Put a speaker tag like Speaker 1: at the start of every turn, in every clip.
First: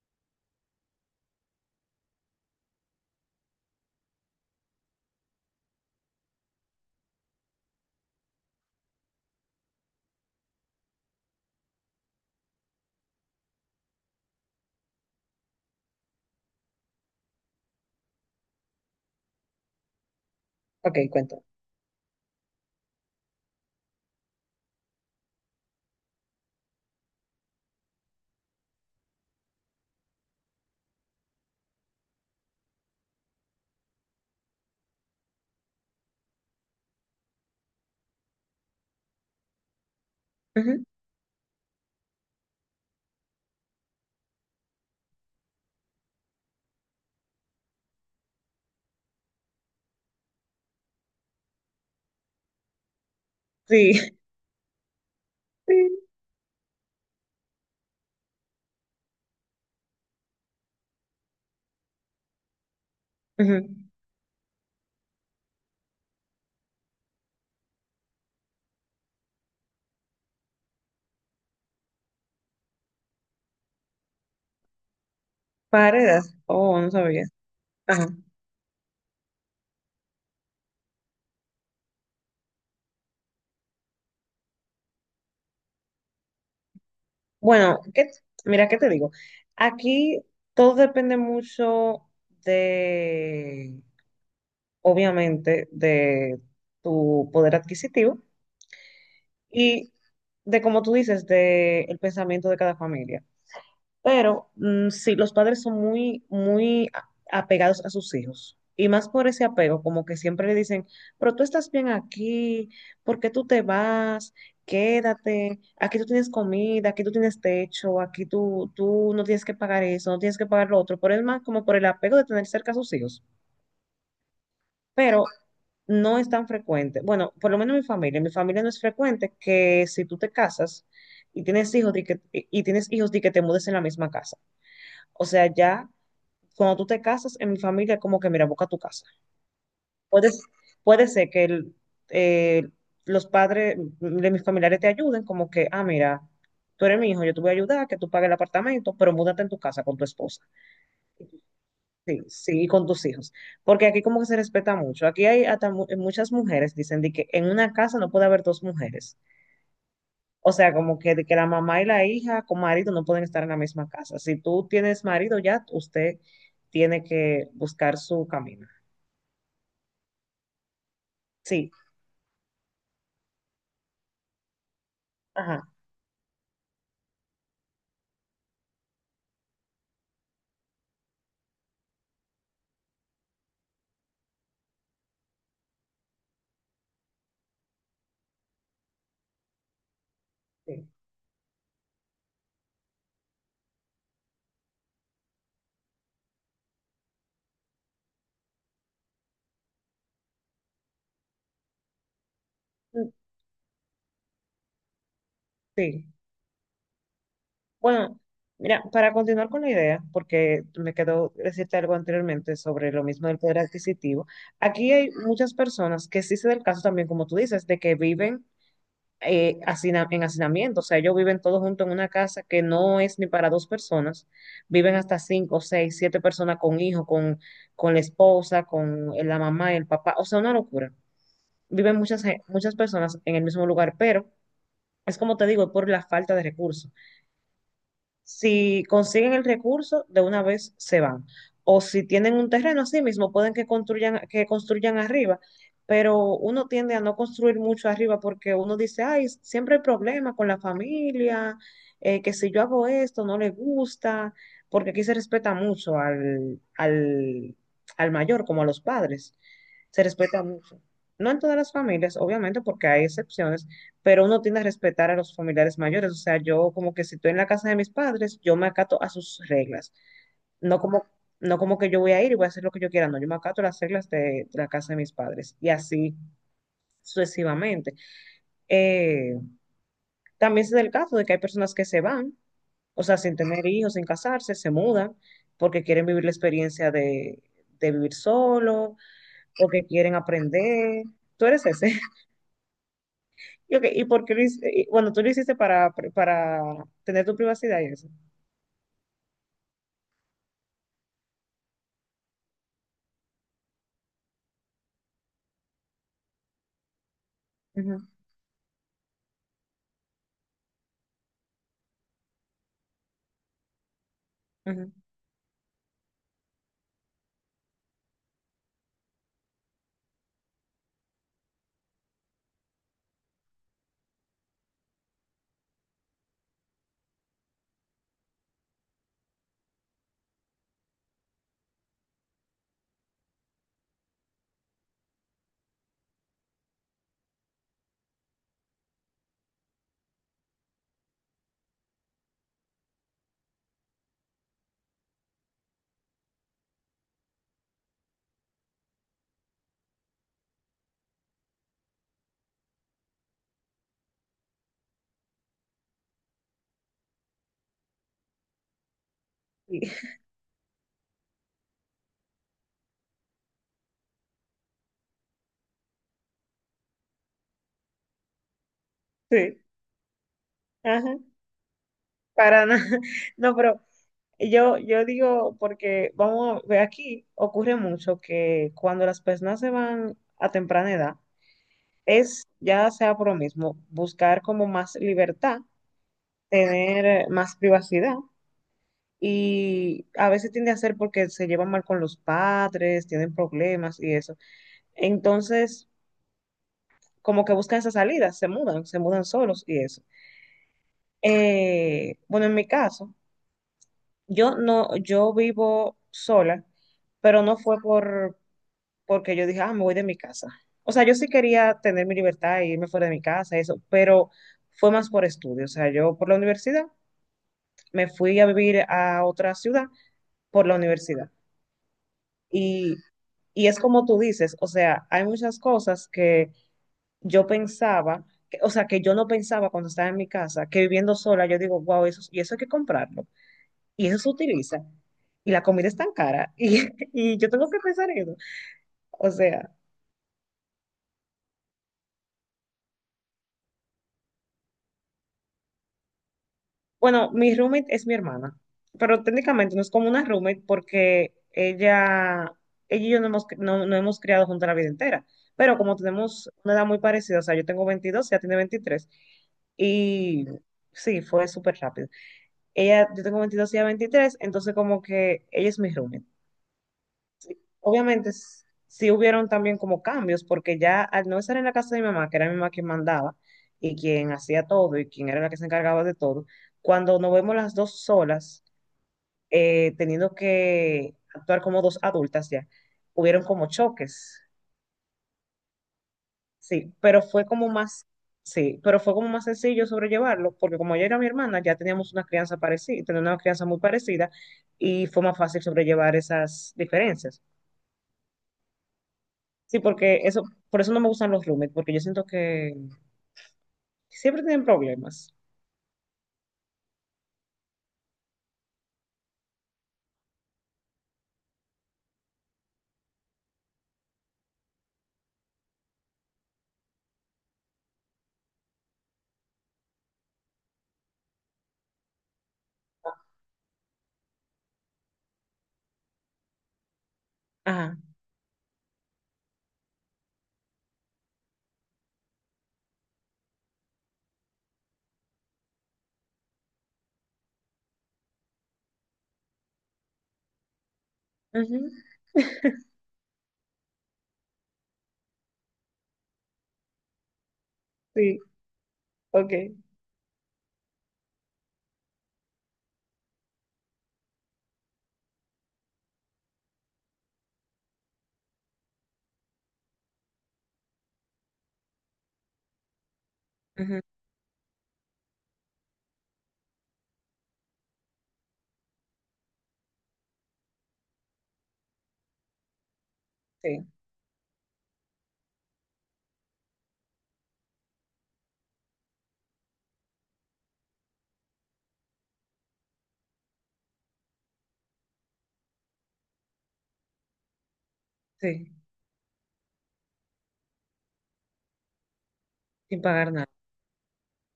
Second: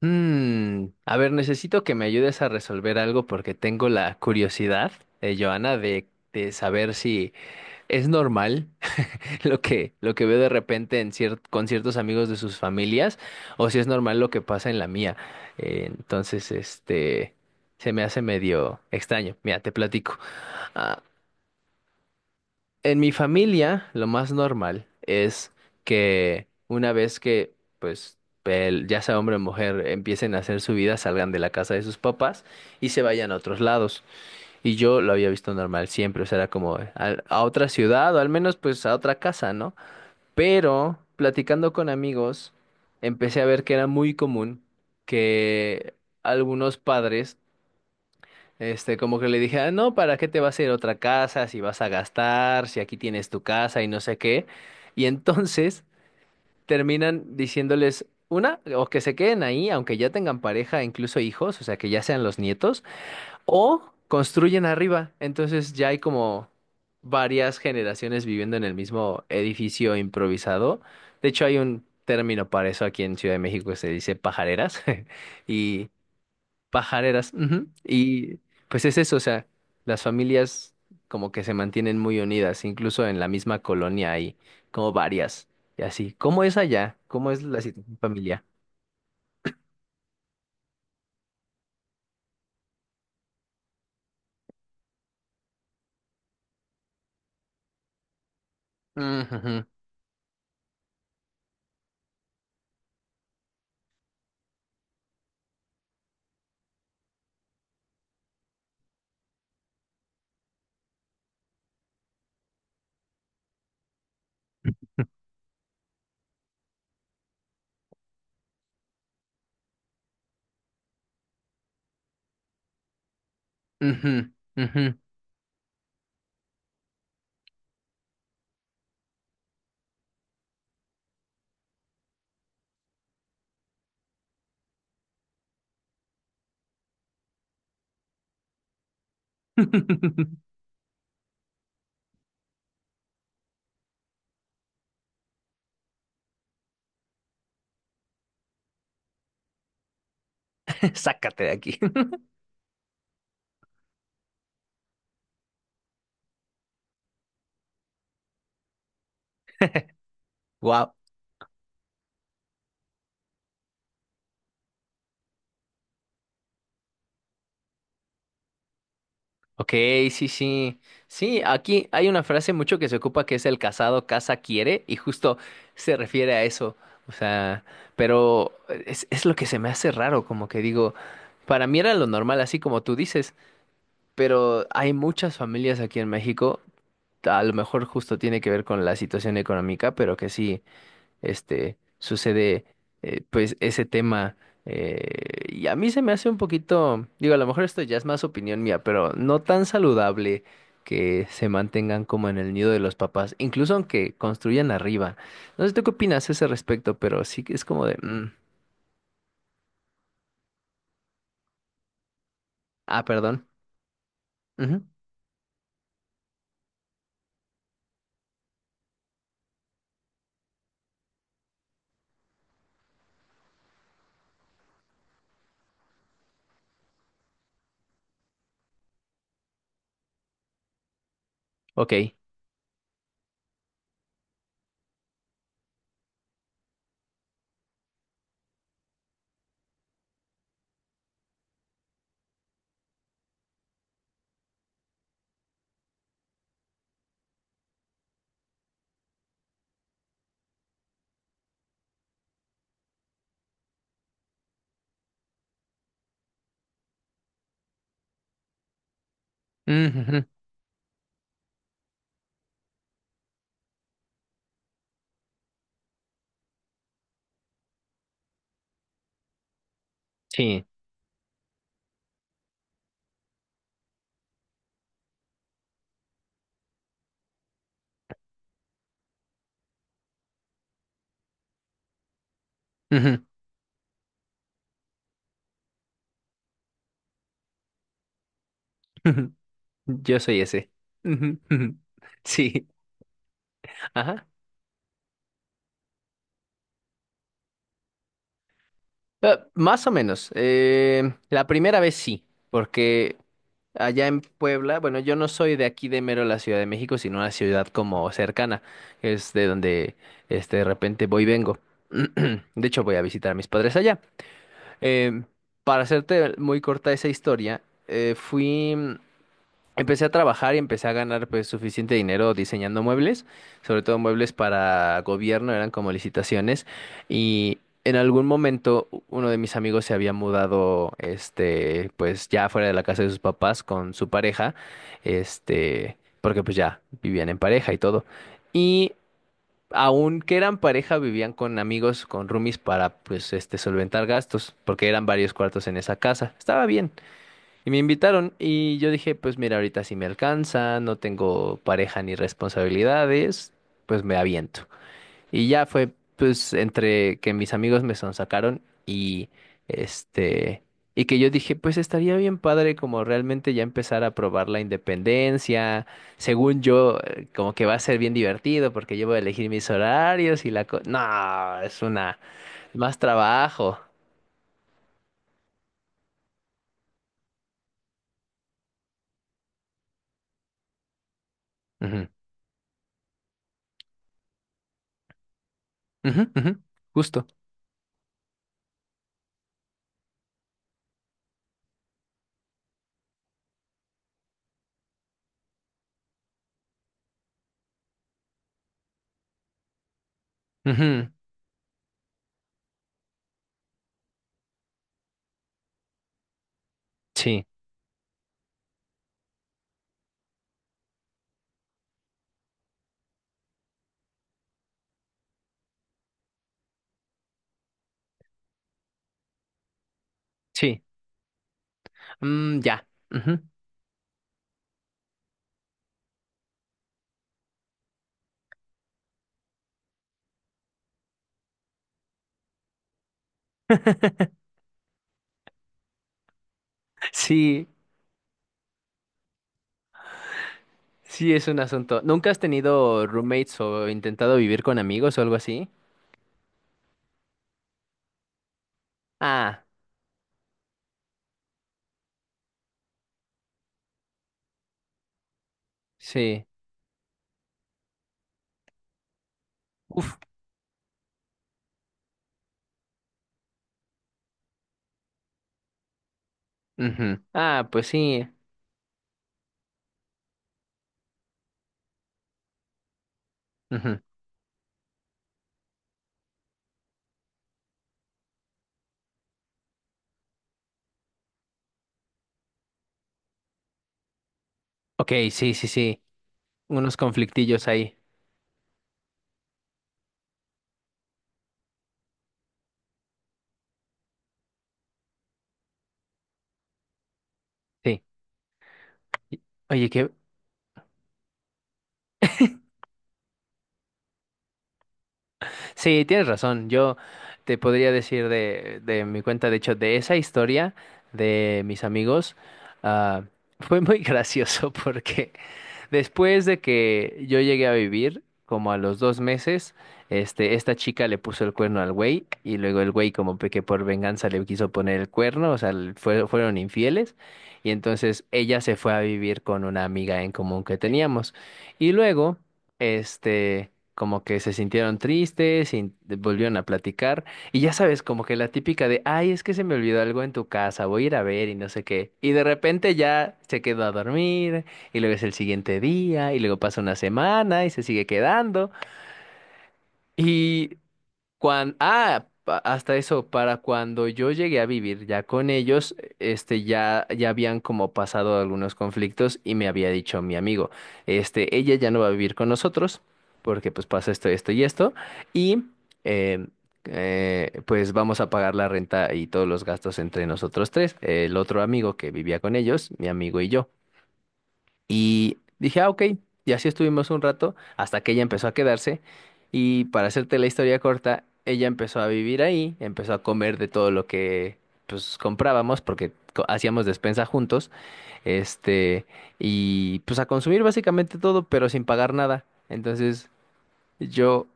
Speaker 1: A ver, necesito que me ayudes a resolver algo porque tengo la curiosidad, Joana, de saber si es normal lo que veo de repente en con ciertos amigos de sus familias o si es normal lo que pasa en la mía. Entonces, se me hace medio extraño. Mira, te platico.
Speaker 2: Ok,
Speaker 1: Ah,
Speaker 2: cuento.
Speaker 1: en mi familia, lo más normal es que una vez que, pues, ya sea hombre o mujer, empiecen a hacer su vida, salgan de la casa de sus papás y se vayan a otros lados. Y yo lo había visto normal siempre, o sea, era como a otra ciudad o al menos, pues, a otra casa, ¿no?
Speaker 2: Ujú.
Speaker 1: Pero platicando con amigos, empecé a ver que era muy común que algunos padres como que le dije, ah, no, ¿para qué te vas a ir a otra casa si vas a gastar, si aquí tienes tu casa y no
Speaker 2: Sí,
Speaker 1: sé qué? Y entonces
Speaker 2: sí,
Speaker 1: terminan diciéndoles, una, o que se queden ahí, aunque ya tengan pareja, incluso hijos, o sea, que ya sean los nietos,
Speaker 2: ujú.
Speaker 1: o construyen arriba. Entonces ya hay como varias generaciones viviendo en el mismo edificio improvisado. De hecho, hay un término para eso aquí en Ciudad de México que se dice pajareras. Y
Speaker 2: Paredes. Oh, no sabía.
Speaker 1: pajareras, ujú.
Speaker 2: Ajá.
Speaker 1: Y pues es eso, o sea, las familias como que se mantienen muy unidas, incluso en la misma colonia hay como varias y así. ¿Cómo es allá? ¿Cómo es la
Speaker 2: Bueno,
Speaker 1: situación familiar?
Speaker 2: mira, ¿qué te digo? Aquí todo depende mucho de, obviamente, de tu poder adquisitivo
Speaker 1: Ujujú,
Speaker 2: y de, como tú dices, de el pensamiento de cada familia. Pero sí, los padres son muy, muy apegados a sus hijos. Y más por ese apego, como que siempre le dicen, pero tú estás bien aquí, ¿por qué tú te vas? Quédate, aquí tú tienes comida, aquí tú tienes techo, aquí tú no tienes que pagar eso, no tienes que pagar lo otro, por el más como por el apego de tener cerca a sus hijos.
Speaker 1: ujú, ujú.
Speaker 2: Pero no es tan frecuente. Bueno, por lo menos en mi familia no es frecuente que si tú te casas y tienes hijos, de que, y tienes hijos de que te mudes en la misma casa. O sea, ya cuando tú te casas en mi familia, es como que, mira, busca tu casa. Puedes, puede ser que el, eh, los padres de mis familiares te ayuden, como que, ah, mira, tú eres mi hijo, yo te voy a ayudar, que tú pagues el apartamento, pero múdate en tu casa con tu esposa,
Speaker 1: Sácate de aquí.
Speaker 2: sí, sí, y con tus hijos. Porque aquí como que se respeta mucho. Aquí hay hasta muchas mujeres, dicen de que en una casa no puede haber dos mujeres. O sea,
Speaker 1: Wow.
Speaker 2: como que, de que la mamá y la hija con marido no pueden estar en la misma casa. Si tú tienes marido ya, usted tiene que buscar su camino.
Speaker 1: Ok, sí, sí. Sí,
Speaker 2: Sí,
Speaker 1: aquí hay una frase mucho que se ocupa que es el casado casa quiere y justo
Speaker 2: ajá.
Speaker 1: se refiere a eso. O sea, pero es lo que se me hace raro, como que digo, para mí era lo normal, así como tú dices, pero hay muchas familias aquí en México, a lo mejor justo tiene que ver con la situación económica, pero que sí
Speaker 2: Sí.
Speaker 1: sucede, pues ese tema. eh, y a mí se me hace un poquito, digo, a lo mejor esto ya es más opinión mía, pero no tan saludable que se mantengan como en el nido de los
Speaker 2: Mm,
Speaker 1: papás, incluso aunque construyan arriba. No sé tú qué
Speaker 2: sí.
Speaker 1: opinas a ese respecto, pero sí que es como de,
Speaker 2: Bueno, mira, para continuar con la idea, porque me quedó decirte algo anteriormente sobre lo mismo del
Speaker 1: perdón.
Speaker 2: poder adquisitivo,
Speaker 1: Ujú,
Speaker 2: aquí hay muchas personas que sí se da el caso también, como tú dices, de que viven en hacinamiento, o sea, ellos viven todos juntos en una casa que no es ni para dos personas, viven hasta cinco, seis, siete personas con hijos, con la esposa, con la mamá y el papá, o sea, una locura. Viven
Speaker 1: ok.
Speaker 2: muchas personas en el mismo lugar, pero es como te digo, por la falta de recursos. Si consiguen el recurso, de una vez se van. O si tienen un terreno así mismo, pueden que construyan arriba. Pero uno tiende a no construir mucho arriba porque uno dice, ay, siempre hay problemas con la familia, que si yo hago esto no le gusta, porque aquí se respeta mucho al al mayor, como a los padres.
Speaker 1: Ujú,
Speaker 2: Se
Speaker 1: ujú,
Speaker 2: respeta mucho. No en todas las familias, obviamente, porque hay excepciones, pero uno tiende a respetar a los familiares mayores. O sea, yo como que si estoy en la casa de mis padres, yo me acato a sus reglas.
Speaker 1: sí.
Speaker 2: No como, no como que yo voy a ir y voy a hacer lo que yo quiera, no, yo me acato a las reglas de la casa de mis padres y así sucesivamente. Eh, también se da el caso de que hay personas que se van, o sea,
Speaker 1: Ujú,
Speaker 2: sin tener hijos, sin casarse, se mudan porque quieren vivir la experiencia de vivir solo,
Speaker 1: ujú,
Speaker 2: porque quieren
Speaker 1: yo soy ese.
Speaker 2: aprender.
Speaker 1: Ujú,
Speaker 2: Tú eres
Speaker 1: ujú,
Speaker 2: ese.
Speaker 1: sí.
Speaker 2: ¿Y, okay, ¿y por
Speaker 1: Ajá.
Speaker 2: qué lo hici- y, Bueno, tú lo hiciste para tener tu privacidad y eso.
Speaker 1: Más o menos. La primera vez sí, porque allá en Puebla, bueno, yo no soy de aquí de mero la Ciudad de México, sino una ciudad
Speaker 2: Ujú,
Speaker 1: como cercana, que es de donde de repente voy y vengo. De hecho, voy a visitar a mis padres allá.
Speaker 2: ujú.
Speaker 1: Em, para hacerte muy corta esa historia, fui. Empecé a trabajar y empecé a ganar pues suficiente dinero diseñando muebles, sobre todo muebles para gobierno, eran como licitaciones y en algún momento uno de mis amigos se había mudado, pues ya fuera de la casa de sus papás con su pareja, porque pues ya vivían en pareja y todo. Y aunque eran pareja vivían con amigos, con roomies para pues solventar gastos, porque eran varios cuartos en esa casa. Estaba bien. Y me invitaron y yo dije, pues mira, ahorita sí me alcanza, no tengo pareja ni responsabilidades, pues me aviento. Y ya fue, pues, entre que mis amigos me sonsacaron y
Speaker 2: Sí,
Speaker 1: este, y que yo dije, pues estaría bien padre como realmente ya empezar a probar la independencia. Según yo, como que va a ser bien divertido porque yo voy a elegir
Speaker 2: sí,
Speaker 1: mis horarios y la
Speaker 2: ajá,
Speaker 1: no, es una,
Speaker 2: para nada.
Speaker 1: más
Speaker 2: No,
Speaker 1: trabajo.
Speaker 2: pero yo digo, porque vamos, ve aquí ocurre mucho que cuando las personas se van a temprana edad,
Speaker 1: Ujú,
Speaker 2: es ya sea por lo mismo, buscar como más libertad,
Speaker 1: ujú, ujú,
Speaker 2: tener
Speaker 1: justo.
Speaker 2: más privacidad, y a veces tiende a ser porque se llevan mal con los padres, tienen problemas y eso. Entonces, como que buscan esa salida, se mudan solos y eso.
Speaker 1: Ujú,
Speaker 2: Bueno, en mi caso. Yo no, yo vivo sola, pero
Speaker 1: sí,
Speaker 2: no fue por porque yo dije, ah, me voy de mi casa. O sea, yo sí quería tener mi libertad e irme fuera de mi casa, eso, pero fue más por estudio. O sea, yo por la universidad me fui a vivir a otra ciudad por la
Speaker 1: sí.
Speaker 2: universidad.
Speaker 1: Mm, ya.
Speaker 2: Y,
Speaker 1: Ujú.
Speaker 2: y es como tú dices, o sea, hay muchas cosas que yo pensaba, o sea, que yo no pensaba cuando estaba en mi casa, que viviendo sola, yo digo, wow, eso, y eso hay que comprarlo, y eso se utiliza. Y la comida es tan cara y, y yo
Speaker 1: Sí,
Speaker 2: tengo que pensar en eso. O sea,
Speaker 1: sí es un asunto. ¿Nunca has tenido roommates o intentado vivir con amigos o algo así?
Speaker 2: bueno, mi roommate es mi hermana, pero
Speaker 1: Ah,
Speaker 2: técnicamente no es como una roommate porque ella y yo no hemos criado juntas la vida entera. Pero como
Speaker 1: sí.
Speaker 2: tenemos una edad muy parecida, o sea, yo tengo 22, ella tiene 23.
Speaker 1: Uf.
Speaker 2: Y sí, fue súper rápido. Ella, yo tengo 22 y ella 23, entonces como que ella es mi roommate.
Speaker 1: Ujú. Ah, pues sí.
Speaker 2: Obviamente sí hubieron también como cambios, porque ya al no estar en la casa de mi mamá, que era mi mamá quien mandaba y
Speaker 1: Ujú.
Speaker 2: quien hacía todo y quien era la que se encargaba de todo, cuando nos vemos las dos solas, teniendo que actuar como dos adultas ya, hubieron como choques,
Speaker 1: Ok, sí, sí, sí.
Speaker 2: sí,
Speaker 1: Unos
Speaker 2: pero fue
Speaker 1: conflictillos
Speaker 2: como
Speaker 1: ahí.
Speaker 2: más, sí, pero fue como más sencillo sobrellevarlo, porque como ella era mi hermana, ya teníamos una crianza parecida, teníamos una crianza muy parecida y fue más fácil sobrellevar esas diferencias.
Speaker 1: Sí. Y-
Speaker 2: Sí,
Speaker 1: Oye, qué,
Speaker 2: porque eso, por eso no me gustan los roommates, porque yo siento que siempre tienen problemas.
Speaker 1: sí, tienes razón. Yo te podría decir de mi cuenta, de hecho, de esa historia de mis amigos, ah, fue muy gracioso porque después de que yo llegué a vivir, como a los 2 meses, esta chica le puso el cuerno al güey y luego el güey como que por venganza le quiso poner el cuerno, o sea, le fueron infieles y
Speaker 2: Ajá,
Speaker 1: entonces ella se fue a vivir con una amiga en común que teníamos. Y luego, como que se sintieron tristes y volvieron a platicar. Y ya sabes, como que la típica de, ay, es que se me olvidó algo en tu casa, voy a ir a ver y no sé
Speaker 2: ujú.
Speaker 1: qué. Y de repente ya se quedó a dormir y luego es el siguiente día y luego pasa una semana y se sigue
Speaker 2: Sí,
Speaker 1: quedando.
Speaker 2: ok.
Speaker 1: y Hasta eso, para cuando yo llegué a vivir ya con ellos, ya habían como pasado algunos conflictos y me había dicho mi amigo, ella ya no va a vivir con nosotros porque pues
Speaker 2: Ujú.
Speaker 1: pasa esto, esto y esto y, eh, pues vamos a pagar la renta y todos los gastos entre nosotros tres, el otro amigo que vivía con ellos, mi amigo y yo.
Speaker 2: Sí,
Speaker 1: Y dije, ah, ok. Y así estuvimos un rato hasta que ella empezó a quedarse. Y para hacerte la historia corta, ella empezó a vivir ahí, empezó a comer de todo lo que pues comprábamos porque hacíamos despensa juntos,
Speaker 2: sí,
Speaker 1: este, y pues a consumir básicamente todo, pero sin pagar nada.
Speaker 2: sin
Speaker 1: Entonces,
Speaker 2: pagar nada.
Speaker 1: yo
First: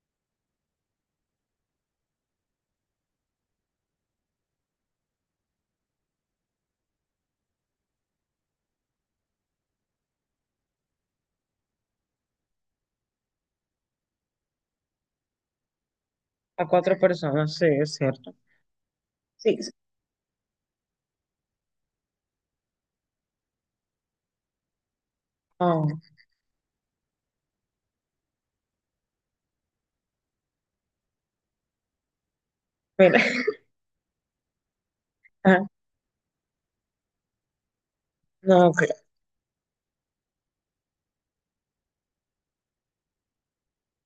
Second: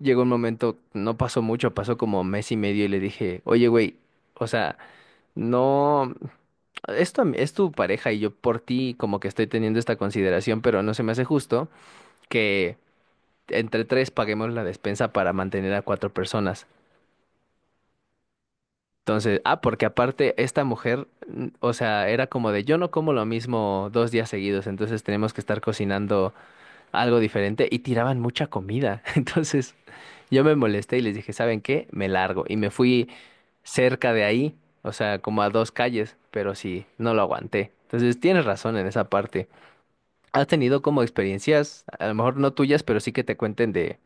Speaker 1: llegó un momento, no pasó mucho, pasó como mes y medio y le dije, oye, güey, o sea, no, esto es tu pareja y yo por ti como que estoy teniendo esta consideración, pero no se me hace justo que entre tres paguemos la despensa para mantener a cuatro
Speaker 2: A
Speaker 1: personas.
Speaker 2: cuatro personas, sí, es cierto.
Speaker 1: Entonces,
Speaker 2: Sí, sí.
Speaker 1: porque aparte esta mujer, o sea, era como de yo no como lo mismo 2 días seguidos, entonces tenemos que estar
Speaker 2: Oh,
Speaker 1: cocinando algo diferente y tiraban mucha comida. Entonces yo me molesté y les dije, ¿saben qué? Me largo. Y me fui
Speaker 2: mira,
Speaker 1: cerca de ahí, o sea, como a
Speaker 2: ajá.
Speaker 1: 2 calles, pero sí, no lo aguanté. Entonces tienes
Speaker 2: No,
Speaker 1: razón
Speaker 2: ok.
Speaker 1: en esa parte. ¿Has tenido como experiencias, a lo mejor no tuyas, pero sí que te cuenten de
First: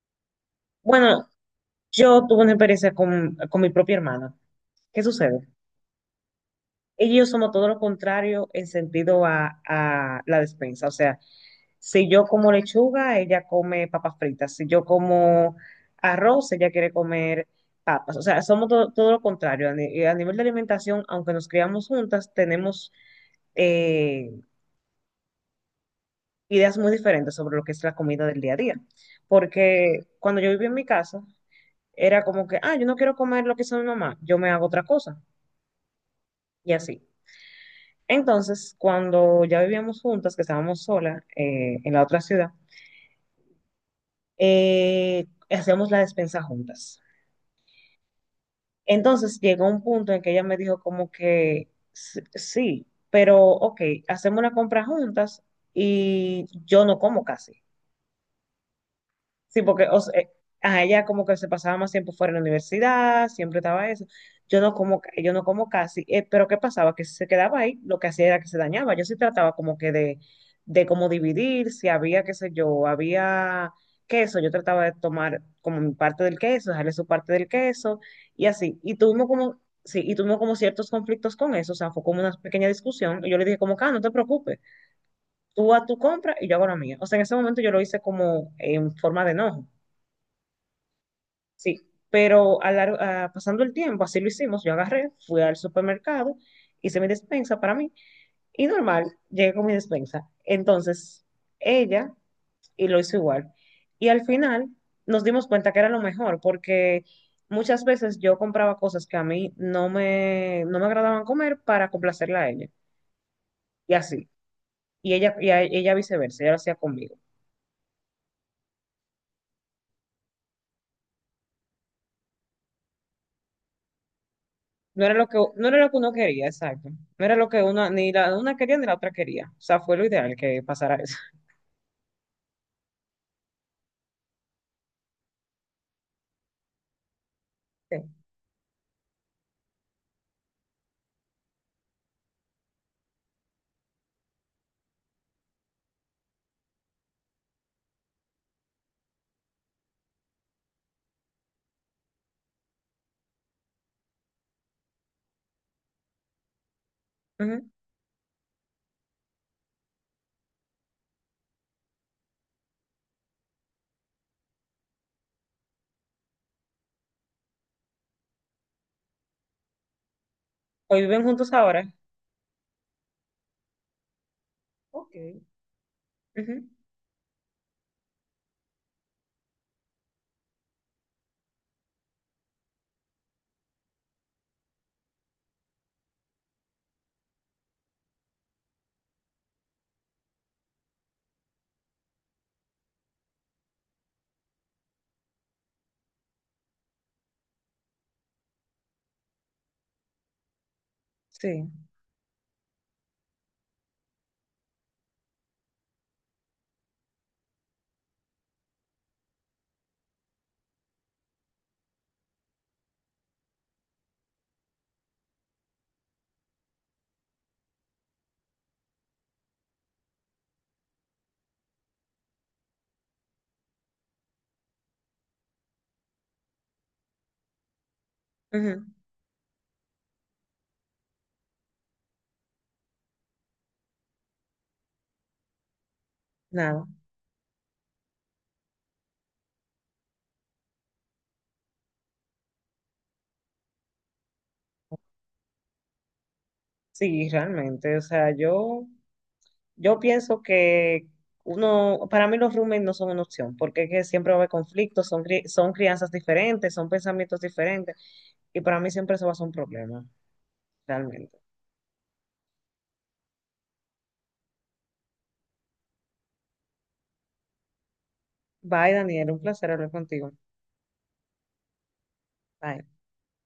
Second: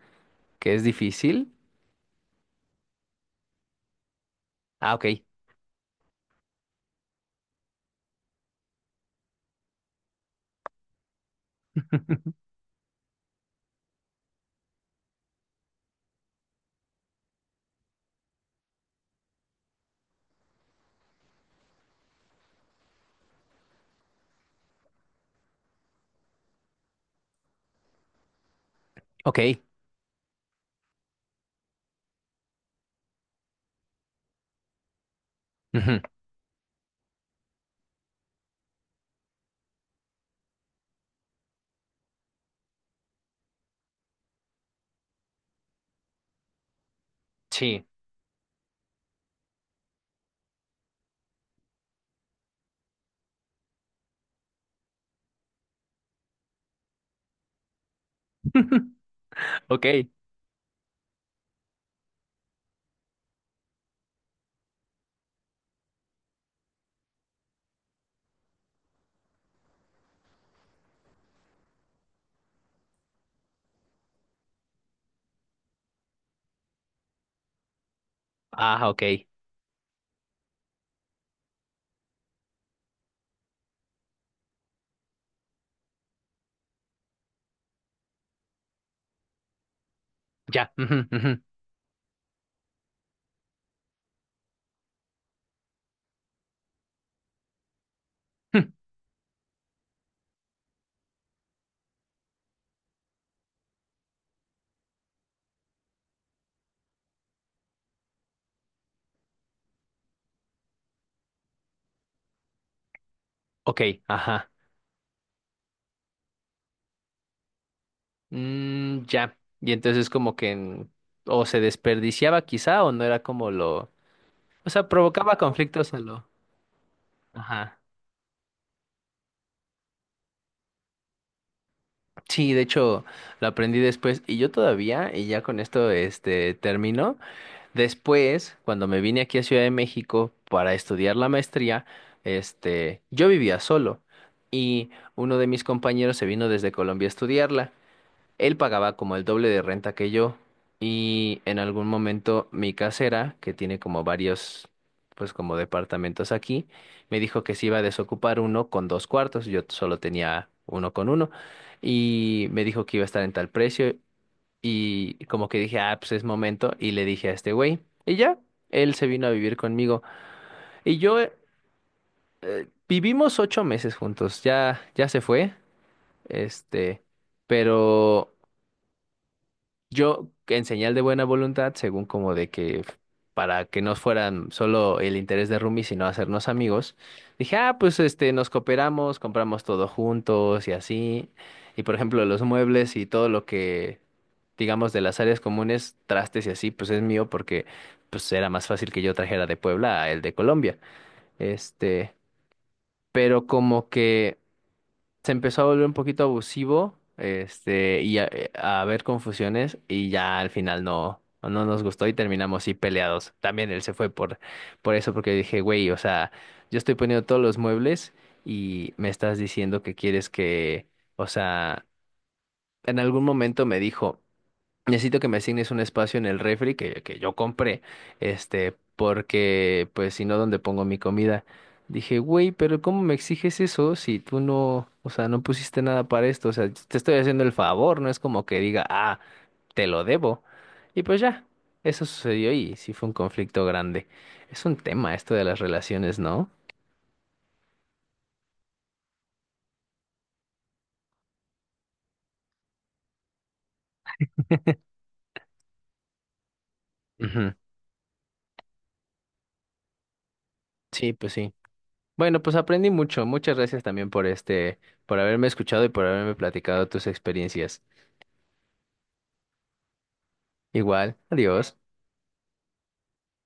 Speaker 1: que es
Speaker 2: Bueno,
Speaker 1: difícil?
Speaker 2: yo tuve una experiencia con mi propia hermana.
Speaker 1: Ah,
Speaker 2: ¿Qué
Speaker 1: ok,
Speaker 2: sucede? Ella y yo somos todo lo contrario en sentido a la despensa. O sea, si yo como lechuga, ella come papas fritas. Si yo como arroz, ella quiere comer papas. O sea, somos todo lo contrario. A, a nivel de alimentación, aunque nos criamos juntas, tenemos eh, ideas muy diferentes sobre lo que es la comida del día a día.
Speaker 1: ok.
Speaker 2: Porque cuando yo vivía en mi casa, era como que, ah, yo no quiero comer lo que hizo mi mamá, yo me hago otra cosa.
Speaker 1: Ujú,
Speaker 2: Y así. Entonces, cuando ya vivíamos juntas, que estábamos solas en la otra ciudad, hacíamos la despensa juntas.
Speaker 1: sí,
Speaker 2: Entonces llegó un punto en que ella me dijo como que sí, pero ok, hacemos una compra juntas y yo no como casi. Sí, porque o
Speaker 1: ok.
Speaker 2: sea, a ella como que se pasaba más tiempo fuera de la universidad, siempre estaba eso. Yo no como casi, pero ¿qué pasaba? Que si se quedaba ahí, lo que hacía era que se dañaba. Yo sí trataba como que de como dividir, si había, qué sé yo, había queso, yo trataba de tomar como mi parte del queso, dejarle su parte del queso, y así.
Speaker 1: Ah,
Speaker 2: Y
Speaker 1: ok.
Speaker 2: tuvimos como, sí, y tuvimos como ciertos conflictos con eso, o sea, fue como una pequeña discusión, y yo le dije como, ah, no te preocupes, tú a tu compra y yo hago la mía. O sea, en ese momento yo lo hice como en forma de enojo.
Speaker 1: Ya. Ujú, ujú,
Speaker 2: Sí, pero a pasando el tiempo, así lo hicimos, yo agarré, fui al supermercado, hice mi despensa para mí y
Speaker 1: ujú,
Speaker 2: normal, llegué con mi despensa. Entonces, ella y lo hizo igual. Y al final nos dimos cuenta que era lo mejor porque muchas veces yo compraba cosas que a mí no me agradaban comer para complacerla a ella
Speaker 1: ok,
Speaker 2: y así.
Speaker 1: ajá.
Speaker 2: Y ella, ella viceversa, ella lo hacía conmigo.
Speaker 1: Mm, ya. Y entonces como que o se desperdiciaba quizá o no era como lo... O sea, provocaba
Speaker 2: No era lo
Speaker 1: conflictos
Speaker 2: que
Speaker 1: a
Speaker 2: uno
Speaker 1: lo...
Speaker 2: quería, exacto. No era lo que
Speaker 1: Ajá.
Speaker 2: uno, ni la una quería ni la otra quería. O sea, fue lo ideal que pasara eso.
Speaker 1: Sí, de hecho lo aprendí después y yo todavía, y ya con esto termino,
Speaker 2: Sí.
Speaker 1: después cuando me vine aquí a Ciudad de México para estudiar la maestría, yo vivía solo y uno de mis compañeros se vino desde Colombia a estudiarla. Él pagaba como el doble de renta que yo y en algún momento mi casera, que tiene como varios, pues como departamentos aquí, me dijo que se
Speaker 2: Ujú.
Speaker 1: iba a desocupar uno con dos cuartos, yo solo tenía uno con uno y me dijo que iba a estar en tal precio y como que dije, ah, pues es momento y le dije a este güey y ya, él se vino a vivir conmigo y
Speaker 2: Hoy
Speaker 1: yo
Speaker 2: viven juntos ahora.
Speaker 1: vivimos 8 meses juntos, ya
Speaker 2: Ok.
Speaker 1: se fue,
Speaker 2: Ujú.
Speaker 1: este, pero... Yo, en señal de buena voluntad, según como de que para que no fueran solo el interés de Rumi, sino hacernos amigos, dije, ah, pues nos cooperamos, compramos todo juntos y así. Y por ejemplo, los muebles y todo lo que, digamos, de las áreas comunes, trastes y así, pues es mío porque pues era más fácil que yo trajera de Puebla a el de Colombia.
Speaker 2: Sí.
Speaker 1: Este, pero como que se empezó a volver un poquito abusivo, y a haber confusiones y ya al final no, no no nos gustó y terminamos sí peleados. También él se fue por eso, porque dije, güey, o sea, yo estoy poniendo todos los muebles y me estás diciendo que quieres que, o sea, en algún momento me dijo. Necesito que me asignes un espacio en el refri que yo compré,
Speaker 2: Ujú.
Speaker 1: porque pues si no, ¿dónde pongo mi comida? Dije, güey, pero ¿cómo me exiges eso si tú no, o sea, no pusiste nada para esto? O sea,
Speaker 2: Nada.
Speaker 1: te estoy haciendo el favor, no es como que diga, te lo debo. Y pues ya, eso sucedió y sí fue un conflicto grande. Es un tema esto de las relaciones, ¿no?
Speaker 2: Sí, realmente. O sea, yo pienso que uno, para mí los roommates no son una opción, porque es que siempre va a haber conflictos, son, son crianzas diferentes, son pensamientos
Speaker 1: Ujú.
Speaker 2: diferentes, y para mí siempre eso va a ser un problema,
Speaker 1: Sí, pues
Speaker 2: realmente.
Speaker 1: sí. Bueno, pues aprendí mucho. Muchas gracias también por por haberme escuchado y por haberme platicado tus experiencias.
Speaker 2: Bye, Daniel, un placer hablar contigo.
Speaker 1: Igual, adiós.
Speaker 2: Bye.